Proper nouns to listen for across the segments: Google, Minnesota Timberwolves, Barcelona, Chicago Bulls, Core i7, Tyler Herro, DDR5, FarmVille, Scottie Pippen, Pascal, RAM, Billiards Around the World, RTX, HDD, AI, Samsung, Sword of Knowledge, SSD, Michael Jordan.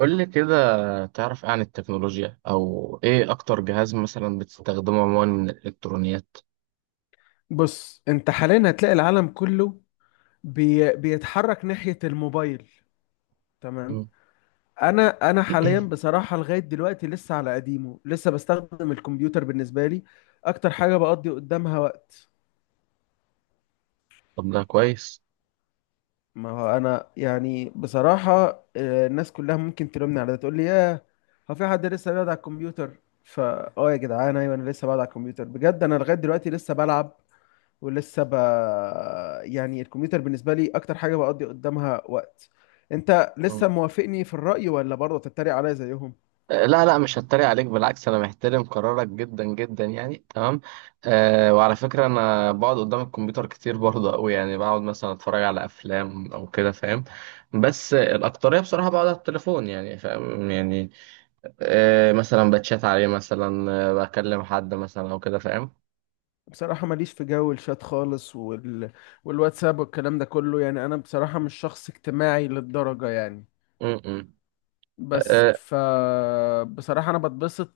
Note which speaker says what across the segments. Speaker 1: قول لي كده، تعرف إيه عن التكنولوجيا او ايه اكتر جهاز مثلا بتستخدمه عموما من الالكترونيات؟
Speaker 2: بص انت حاليا هتلاقي العالم كله بيتحرك ناحية الموبايل. تمام.
Speaker 1: مم.
Speaker 2: انا حاليا بصراحة لغاية دلوقتي لسه على قديمه، لسه بستخدم الكمبيوتر. بالنسبة لي اكتر حاجة بقضي قدامها وقت.
Speaker 1: طب ده كويس.
Speaker 2: ما هو انا يعني بصراحة، الناس كلها ممكن تلومني على ده، تقول لي: ياه، هو في حد لسه بيقعد على الكمبيوتر؟ فا يا جدعان، ايوه انا لسه بقعد على الكمبيوتر بجد. انا لغاية دلوقتي لسه بلعب ولسه ب... يعني الكمبيوتر بالنسبة لي أكتر حاجة بقضي قدامها وقت. أنت لسه
Speaker 1: مم.
Speaker 2: موافقني في الرأي ولا برضه تتريق عليا زيهم؟
Speaker 1: لا لا، مش هتريق عليك، بالعكس انا محترم قرارك جدا جدا يعني تمام. وعلى فكرة انا بقعد قدام الكمبيوتر كتير برضه قوي، يعني بقعد مثلا اتفرج على افلام او كده فاهم. بس الاكترية بصراحة بقعد على التليفون، يعني فاهم يعني. مثلا بتشات عليه مثلا، بكلم حد مثلا او كده فاهم.
Speaker 2: بصراحة ماليش في جو الشات خالص والواتساب والكلام ده كله. يعني أنا بصراحة مش شخص اجتماعي للدرجة يعني.
Speaker 1: مم، مم.
Speaker 2: بس بصراحة أنا بتبسط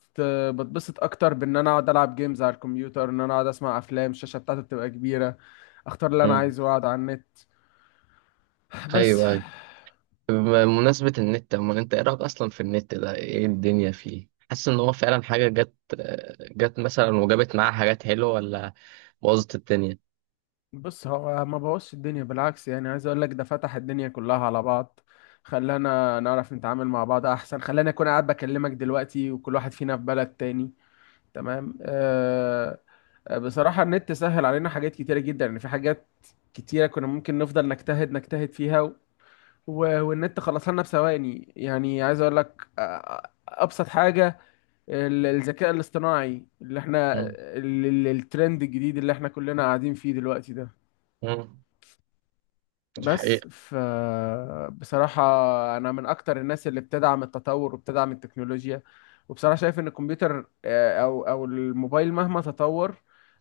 Speaker 2: بتبسط أكتر بإن أنا أقعد ألعب جيمز على الكمبيوتر، إن أنا أقعد أسمع أفلام. الشاشة بتاعتي بتبقى كبيرة، أختار اللي أنا
Speaker 1: آه،
Speaker 2: عايزه وأقعد على النت. بس.
Speaker 1: ايوه. بمناسبة النت، اما انت ايه رأيك اصلا في النت ده؟ ايه الدنيا فيه؟ حاسس ان هو فعلا حاجة جت، جت مثلا وجابت معاها حاجات حلوة، ولا بوظت الدنيا؟
Speaker 2: بص هو ما بوظش الدنيا بالعكس. يعني عايز اقول لك ده فتح الدنيا كلها على بعض، خلانا نعرف نتعامل مع بعض احسن، خلاني اكون قاعد بكلمك دلوقتي وكل واحد فينا في بلد تاني. تمام. أه. بصراحة النت سهل علينا حاجات كتيرة جدا. يعني في حاجات كتيرة كنا ممكن نفضل نجتهد فيها والنت خلصها لنا بثواني. يعني عايز اقول لك ابسط حاجة الذكاء الاصطناعي اللي احنا الترند الجديد اللي احنا كلنا قاعدين فيه دلوقتي ده.
Speaker 1: امم
Speaker 2: بس بصراحة أنا من أكتر الناس اللي بتدعم التطور وبتدعم التكنولوجيا. وبصراحة شايف إن الكمبيوتر، أو الموبايل مهما تطور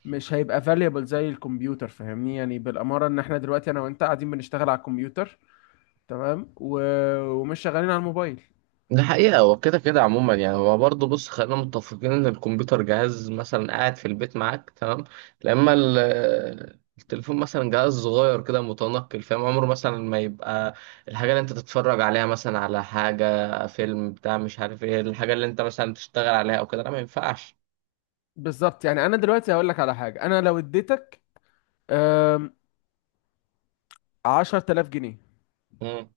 Speaker 2: مش هيبقى valuable زي الكمبيوتر. فاهمني، يعني بالأمارة إن إحنا دلوقتي أنا وأنت قاعدين بنشتغل على الكمبيوتر. تمام ومش شغالين على الموبايل.
Speaker 1: ده حقيقة. هو كده كده عموما، يعني هو برضه بص خلينا متفقين إن الكمبيوتر جهاز مثلا قاعد في البيت معاك تمام. لما التليفون مثلا جهاز صغير كده متنقل فاهم، عمره مثلا ما يبقى الحاجة اللي أنت تتفرج عليها مثلا، على حاجة فيلم بتاع مش عارف إيه. الحاجة اللي أنت مثلا تشتغل عليها أو كده لا، ما ينفعش.
Speaker 2: بالظبط. يعني أنا دلوقتي هقول لك على حاجة. أنا لو اديتك آم، 10,000 جنيه
Speaker 1: مم.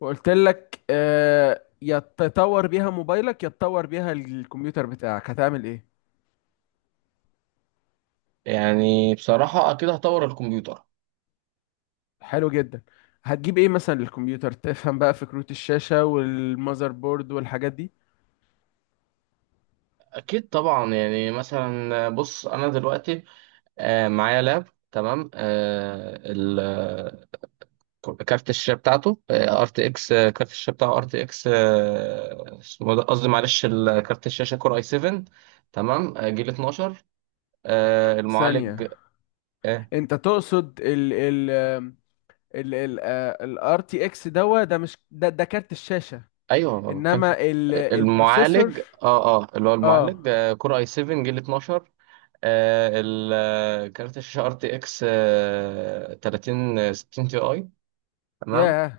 Speaker 2: وقلت لك يا تطور بيها موبايلك، يا تطور بيها الكمبيوتر بتاعك، هتعمل إيه؟
Speaker 1: يعني بصراحة أكيد هطور الكمبيوتر.
Speaker 2: حلو جدا. هتجيب ايه مثلا للكمبيوتر؟ تفهم بقى فكرة الشاشة والمذر بورد والحاجات دي.
Speaker 1: أكيد طبعا، يعني مثلا بص أنا دلوقتي معايا لاب تمام. كارت الشاشه بتاعته ار تي اكس، كارت الشاشه بتاعه ار تي اكس اسمه ده، قصدي معلش كارت الشاشه كور اي 7 تمام. جيل 12. المعالج.
Speaker 2: ثانية.
Speaker 1: آه،
Speaker 2: انت تقصد ال RTX دوا ده، مش ده كارت الشاشة،
Speaker 1: ايوه ما
Speaker 2: انما
Speaker 1: بتكلمش
Speaker 2: البروسيسور.
Speaker 1: المعالج. اه اه، اللي هو
Speaker 2: اه.
Speaker 1: المعالج كور اي 7 جيل 12. كارت الشاشه ار تي اكس 30 60 تي اي تمام.
Speaker 2: ياه،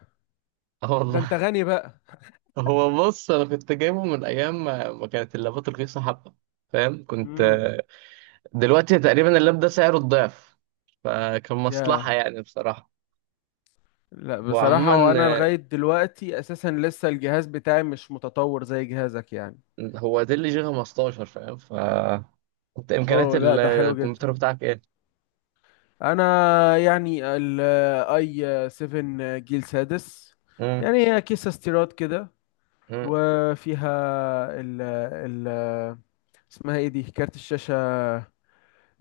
Speaker 1: اه
Speaker 2: ده
Speaker 1: والله.
Speaker 2: انت غني بقى.
Speaker 1: هو بص انا كنت جايبه من ايام ما كانت اللابات رخيصه حبه، فاهم كنت.
Speaker 2: امم
Speaker 1: دلوقتي تقريبا اللاب ده سعره الضعف، فكان مصلحة
Speaker 2: ياه.
Speaker 1: يعني بصراحة.
Speaker 2: لا
Speaker 1: هو
Speaker 2: بصراحة،
Speaker 1: عموما
Speaker 2: هو انا
Speaker 1: آه،
Speaker 2: لغاية دلوقتي اساسا لسه الجهاز بتاعي مش متطور زي جهازك يعني.
Speaker 1: هو ده اللي جي 15 فاهم. ف انت امكانيات
Speaker 2: اوه لا، ده حلو جدا.
Speaker 1: الكمبيوتر بتاعك ايه؟
Speaker 2: انا يعني الاي 7 جيل سادس.
Speaker 1: مم.
Speaker 2: يعني هي كيسة استيراد كده،
Speaker 1: مم.
Speaker 2: وفيها ال اسمها ايه دي، كارت الشاشة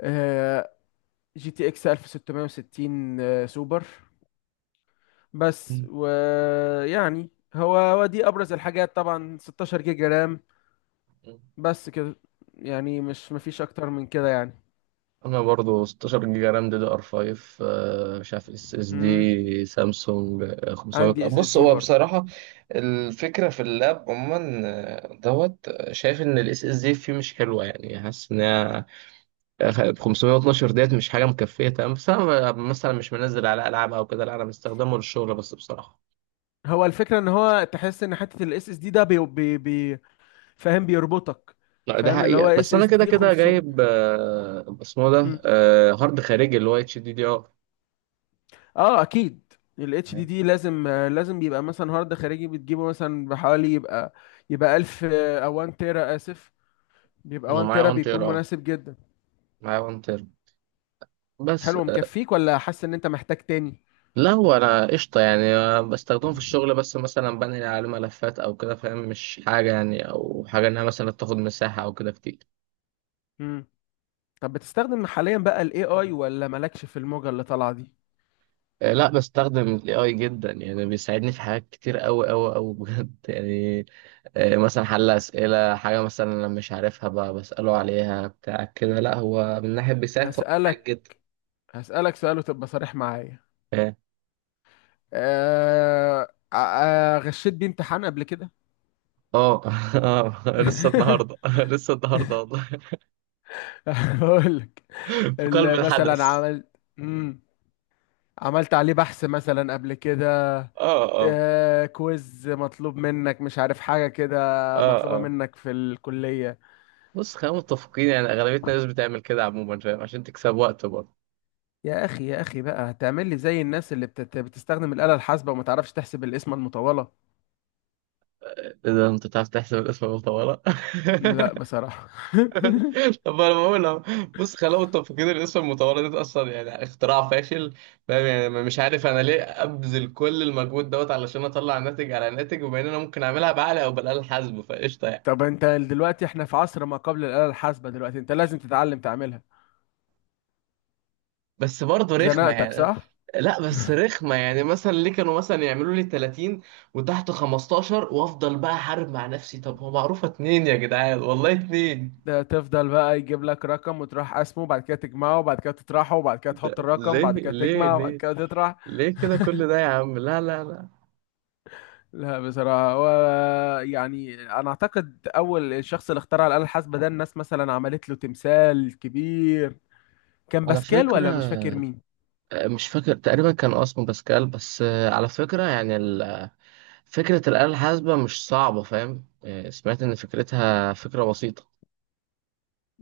Speaker 2: آه، جي تي اكس 1660 سوبر. بس
Speaker 1: مم.
Speaker 2: ويعني هو دي ابرز الحاجات طبعا، 16 جيجا رام.
Speaker 1: مم.
Speaker 2: بس كده. يعني مش مفيش اكتر من كده يعني.
Speaker 1: انا برضو 16 جيجا رام دي دي ار 5. مش عارف اس اس
Speaker 2: مم.
Speaker 1: دي سامسونج 500.
Speaker 2: عندي اس اس
Speaker 1: بص
Speaker 2: دي
Speaker 1: هو
Speaker 2: برضو.
Speaker 1: بصراحة الفكرة في اللاب عموما دوت شايف ان الاس اس دي فيه مش حلوة، يعني حاسس ان هي 512 ديت مش حاجة مكفية تمام. بس أنا مثلا مش منزل على ألعاب أو كده لا، أنا بستخدمه للشغل بس بصراحة.
Speaker 2: هو الفكرة ان هو تحس ان حتة الاس اس دي ده بي فاهم بيربطك.
Speaker 1: لا ده
Speaker 2: فاهم، اللي هو
Speaker 1: حقيقة. بس
Speaker 2: اس
Speaker 1: أنا
Speaker 2: اس
Speaker 1: كده
Speaker 2: دي
Speaker 1: كده
Speaker 2: 500.
Speaker 1: جايب اسمه
Speaker 2: مم.
Speaker 1: ده هارد خارجي اللي هو اتش دي دي ار.
Speaker 2: اه اكيد. الاتش دي دي لازم، يبقى مثلا هارد خارجي بتجيبه مثلا بحوالي، يبقى 1000 او 1 تيرا. اسف، بيبقى
Speaker 1: أنا
Speaker 2: 1
Speaker 1: معايا
Speaker 2: تيرا
Speaker 1: 1 تيرا
Speaker 2: بيكون
Speaker 1: أه،
Speaker 2: مناسب جدا.
Speaker 1: معايا 1 تيرا بس.
Speaker 2: حلو. مكفيك ولا حاسس ان انت محتاج تاني؟
Speaker 1: لا هو أنا قشطة يعني بستخدمه في الشغل بس، مثلا بنقل عليه ملفات أو كده فاهم. مش حاجة يعني، أو حاجة إنها مثلا تاخد مساحة أو كده كتير.
Speaker 2: مم. طب بتستخدم حاليا بقى الاي اي ولا مالكش في الموجة اللي طالعة دي؟
Speaker 1: لا بستخدم الاي اي جدا، يعني بيساعدني في حاجات كتير قوي قوي قوي بجد يعني. مثلا حل اسئله، حاجه مثلا انا مش عارفها بساله عليها بتاع كده، لا هو من ناحيه بيساعد، فهو بيساعد
Speaker 2: هسألك
Speaker 1: جدا.
Speaker 2: هسألك سؤال وتبقى صريح معايا.
Speaker 1: اه.
Speaker 2: أه... آه، آه، غشيت بيه امتحان قبل كده؟
Speaker 1: اه. لسه النهارده، لسه النهارده والله.
Speaker 2: بقول
Speaker 1: في قلب
Speaker 2: مثلا
Speaker 1: الحدث.
Speaker 2: عملت مم. عملت عليه بحث مثلا قبل كده؟
Speaker 1: اه اه.
Speaker 2: كويز مطلوب منك مش عارف حاجة كده،
Speaker 1: اه
Speaker 2: مطلوبة
Speaker 1: اه.
Speaker 2: منك في الكلية.
Speaker 1: بص خلينا متفقين يعني اغلبيه الناس بتعمل كده عموما فاهم، عشان تكسب وقت برضه.
Speaker 2: يا أخي، يا أخي بقى هتعمل لي زي الناس اللي بتستخدم الآلة الحاسبة وما تعرفش تحسب القسمة المطولة.
Speaker 1: إيه ده، انت بتعرف تحسب الاسم المطوله؟
Speaker 2: لا بصراحة.
Speaker 1: طب انا بقول أهو، بص خلقوا التفكير الاسم المتورط ده اصلا يعني اختراع فاشل، فاهم يعني. مش عارف انا ليه ابذل كل المجهود دوت علشان اطلع ناتج على ناتج، وبما ان انا ممكن اعملها بعقل او بالاله الحاسبه فقشطه يعني.
Speaker 2: طب انت دلوقتي، احنا في عصر ما قبل الآلة الحاسبة دلوقتي، انت لازم تتعلم تعملها.
Speaker 1: بس برضه رخمه
Speaker 2: زنقتك،
Speaker 1: يعني.
Speaker 2: صح؟
Speaker 1: لا بس رخمه يعني، مثلا ليه كانوا مثلا يعملوا لي 30 وتحت 15 وافضل بقى احارب مع نفسي؟ طب هو معروفه اتنين يا جدعان، والله اتنين.
Speaker 2: ده تفضل بقى يجيب لك رقم وتروح قسمه، وبعد كده تجمعه، وبعد كده تطرحه، وبعد كده تحط الرقم،
Speaker 1: ليه
Speaker 2: وبعد كده
Speaker 1: ليه
Speaker 2: تجمع، وبعد
Speaker 1: ليه
Speaker 2: كده تطرح.
Speaker 1: ليه كده كل ده يا عم؟ لا لا لا.
Speaker 2: لا بصراحة، هو يعني أنا أعتقد أول الشخص اللي اخترع الآلة الحاسبة ده الناس مثلا عملت له تمثال كبير. كان
Speaker 1: على
Speaker 2: باسكال
Speaker 1: فكرة
Speaker 2: ولا مش فاكر مين؟
Speaker 1: مش فاكر، تقريبا كان آه اسمه باسكال. بس على فكرة يعني فكرة الآلة الحاسبة مش صعبة فاهم. سمعت إن فكرتها فكرة بسيطة.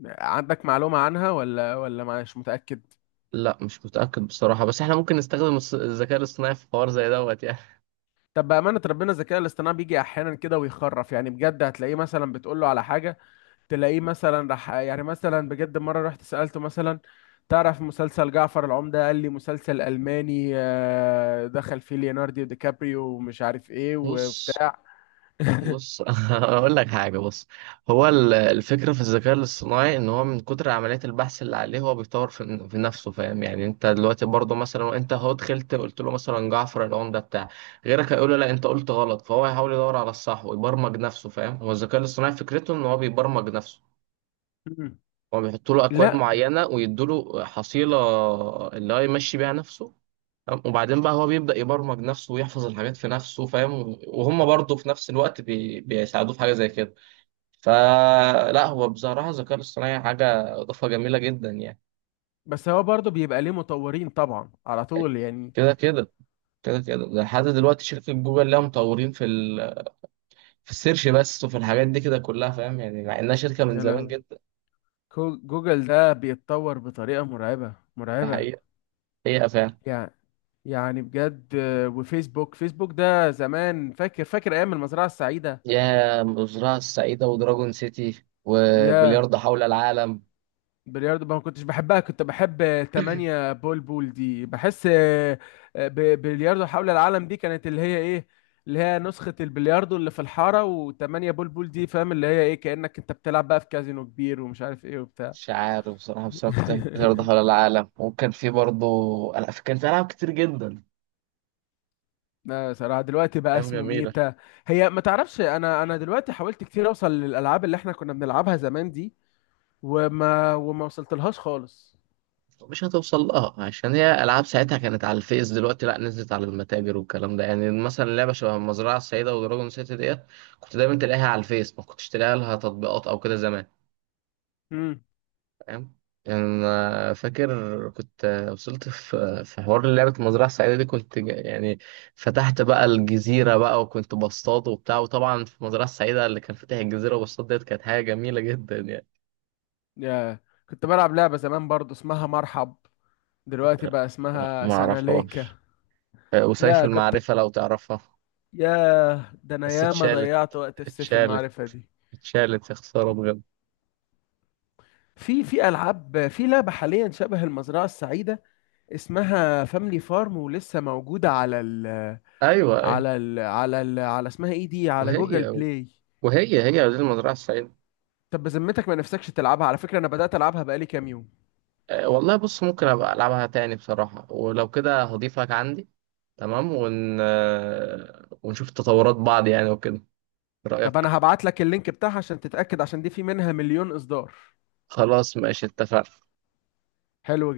Speaker 2: عندك معلومة عنها ولا مش متأكد؟
Speaker 1: لا مش متأكد بصراحة، بس احنا ممكن نستخدم الذكاء الاصطناعي في حوار زي دوت يعني.
Speaker 2: طب بأمانة ربنا، الذكاء الاصطناعي بيجي أحيانا كده ويخرف، يعني بجد هتلاقيه مثلا بتقول له على حاجة، تلاقيه مثلا راح. يعني مثلا بجد، مرة رحت سألته مثلا: تعرف مسلسل جعفر العمدة؟ قال لي: مسلسل ألماني، دخل فيه ليوناردو دي كابريو ومش عارف إيه
Speaker 1: بص
Speaker 2: وبتاع.
Speaker 1: بص اقول لك حاجه بص، هو الفكره في الذكاء الاصطناعي ان هو من كتر عمليات البحث اللي عليه هو بيطور في نفسه فاهم. يعني انت دلوقتي برضه مثلا، وانت هو دخلت قلت له مثلا جعفر العمده بتاع، غيرك هيقول له لا انت قلت غلط، فهو هيحاول يدور على الصح ويبرمج نفسه فاهم. هو الذكاء الاصطناعي فكرته ان هو بيبرمج نفسه، هو بيحطوا له اكواد
Speaker 2: لا،
Speaker 1: معينه ويدوا له حصيله اللي هو يمشي بيها نفسه، تمام؟ وبعدين بقى هو بيبدا يبرمج نفسه ويحفظ الحاجات في نفسه فاهم، وهم برضه في نفس الوقت بيساعدوه في حاجه زي كده. فلا هو بصراحه الذكاء الاصطناعي حاجه اضافه جميله جدا يعني.
Speaker 2: بس هو برضه بيبقى ليه مطورين طبعا على طول يعني.
Speaker 1: كده كده، كده كده ده لحد دلوقتي شركة جوجل لها مطورين في في السيرش بس، وفي الحاجات دي كده كلها فاهم، يعني مع انها شركة من
Speaker 2: يا
Speaker 1: زمان
Speaker 2: لهوي.
Speaker 1: جدا.
Speaker 2: جوجل ده بيتطور بطريقة مرعبة
Speaker 1: ده
Speaker 2: مرعبة.
Speaker 1: حقيقة، هي فعلا.
Speaker 2: يعني بجد، وفيسبوك، ده زمان، فاكر فاكر ايام المزرعة السعيدة.
Speaker 1: يا الزراعة السعيدة ودراجون سيتي
Speaker 2: يا.
Speaker 1: وبلياردو حول العالم.
Speaker 2: بلياردو ما كنتش بحبها، كنت بحب 8 بول بول دي بحس آه، ب- بلياردو حول العالم دي كانت اللي هي ايه، اللي هي نسخة البلياردو اللي في الحارة. و8 بول بول دي فاهم، اللي هي ايه كأنك انت بتلعب بقى في كازينو كبير ومش عارف ايه.
Speaker 1: مش عارف بصراحة، بس أنا كنت بحب بلياردو حول العالم، وكان في برضه ألعاب، كان في ألعاب كتير جدا.
Speaker 2: لا صراحة، دلوقتي بقى
Speaker 1: أيام
Speaker 2: اسمه
Speaker 1: جميلة.
Speaker 2: ميتا. هي ما تعرفش، انا دلوقتي حاولت كتير اوصل للالعاب اللي احنا كنا بنلعبها زمان دي، وما وصلت لهاش خالص.
Speaker 1: مش هتوصل لها عشان هي ألعاب ساعتها كانت على الفيس، دلوقتي لأ نزلت على المتاجر والكلام ده، يعني مثلا لعبة شبه المزرعة السعيدة ودراجون سيتي ديت كنت دايما تلاقيها على الفيس، ما كنتش تلاقيها لها تطبيقات أو كده زمان
Speaker 2: امم
Speaker 1: فاهم. يعني أنا فاكر كنت وصلت في حوار لعبة المزرعة السعيدة دي، كنت يعني فتحت بقى الجزيرة بقى وكنت بصطاد وبتاع، وطبعا في المزرعة السعيدة اللي كان فاتح الجزيرة وبصطاد ديت كانت حاجة جميلة جدا يعني.
Speaker 2: يا، كنت بلعب لعبة زمان برضو اسمها مرحب. دلوقتي
Speaker 1: لا،
Speaker 2: بقى
Speaker 1: لا
Speaker 2: اسمها
Speaker 1: ما
Speaker 2: سناليكا.
Speaker 1: أعرفهاش. وسيف
Speaker 2: لا كنت
Speaker 1: المعرفة لو تعرفها.
Speaker 2: يا، ده انا
Speaker 1: بس
Speaker 2: ياما
Speaker 1: اتشالت،
Speaker 2: ضيعت وقت في سيف
Speaker 1: اتشالت،
Speaker 2: المعرفة دي.
Speaker 1: اتشالت يا خسارة بجد.
Speaker 2: في العاب، في لعبة حاليا شبه المزرعة السعيدة اسمها فاملي فارم، ولسه موجودة
Speaker 1: أيوه أيوه.
Speaker 2: على اسمها ايه دي، على جوجل
Speaker 1: وهي
Speaker 2: بلاي.
Speaker 1: وهي هي دي المزرعة السعيدة.
Speaker 2: طب بذمتك، ما نفسكش تلعبها؟ على فكرة انا بدأت العبها بقالي كام يوم.
Speaker 1: والله بص ممكن ابقى العبها تاني بصراحة، ولو كده هضيفك عندي تمام. ون... آه، ونشوف تطورات بعض يعني وكده، إيه
Speaker 2: طب
Speaker 1: رأيك؟
Speaker 2: انا هبعت لك اللينك بتاعها عشان تتأكد، عشان دي في منها مليون اصدار.
Speaker 1: خلاص ماشي اتفقنا.
Speaker 2: حلو جدا.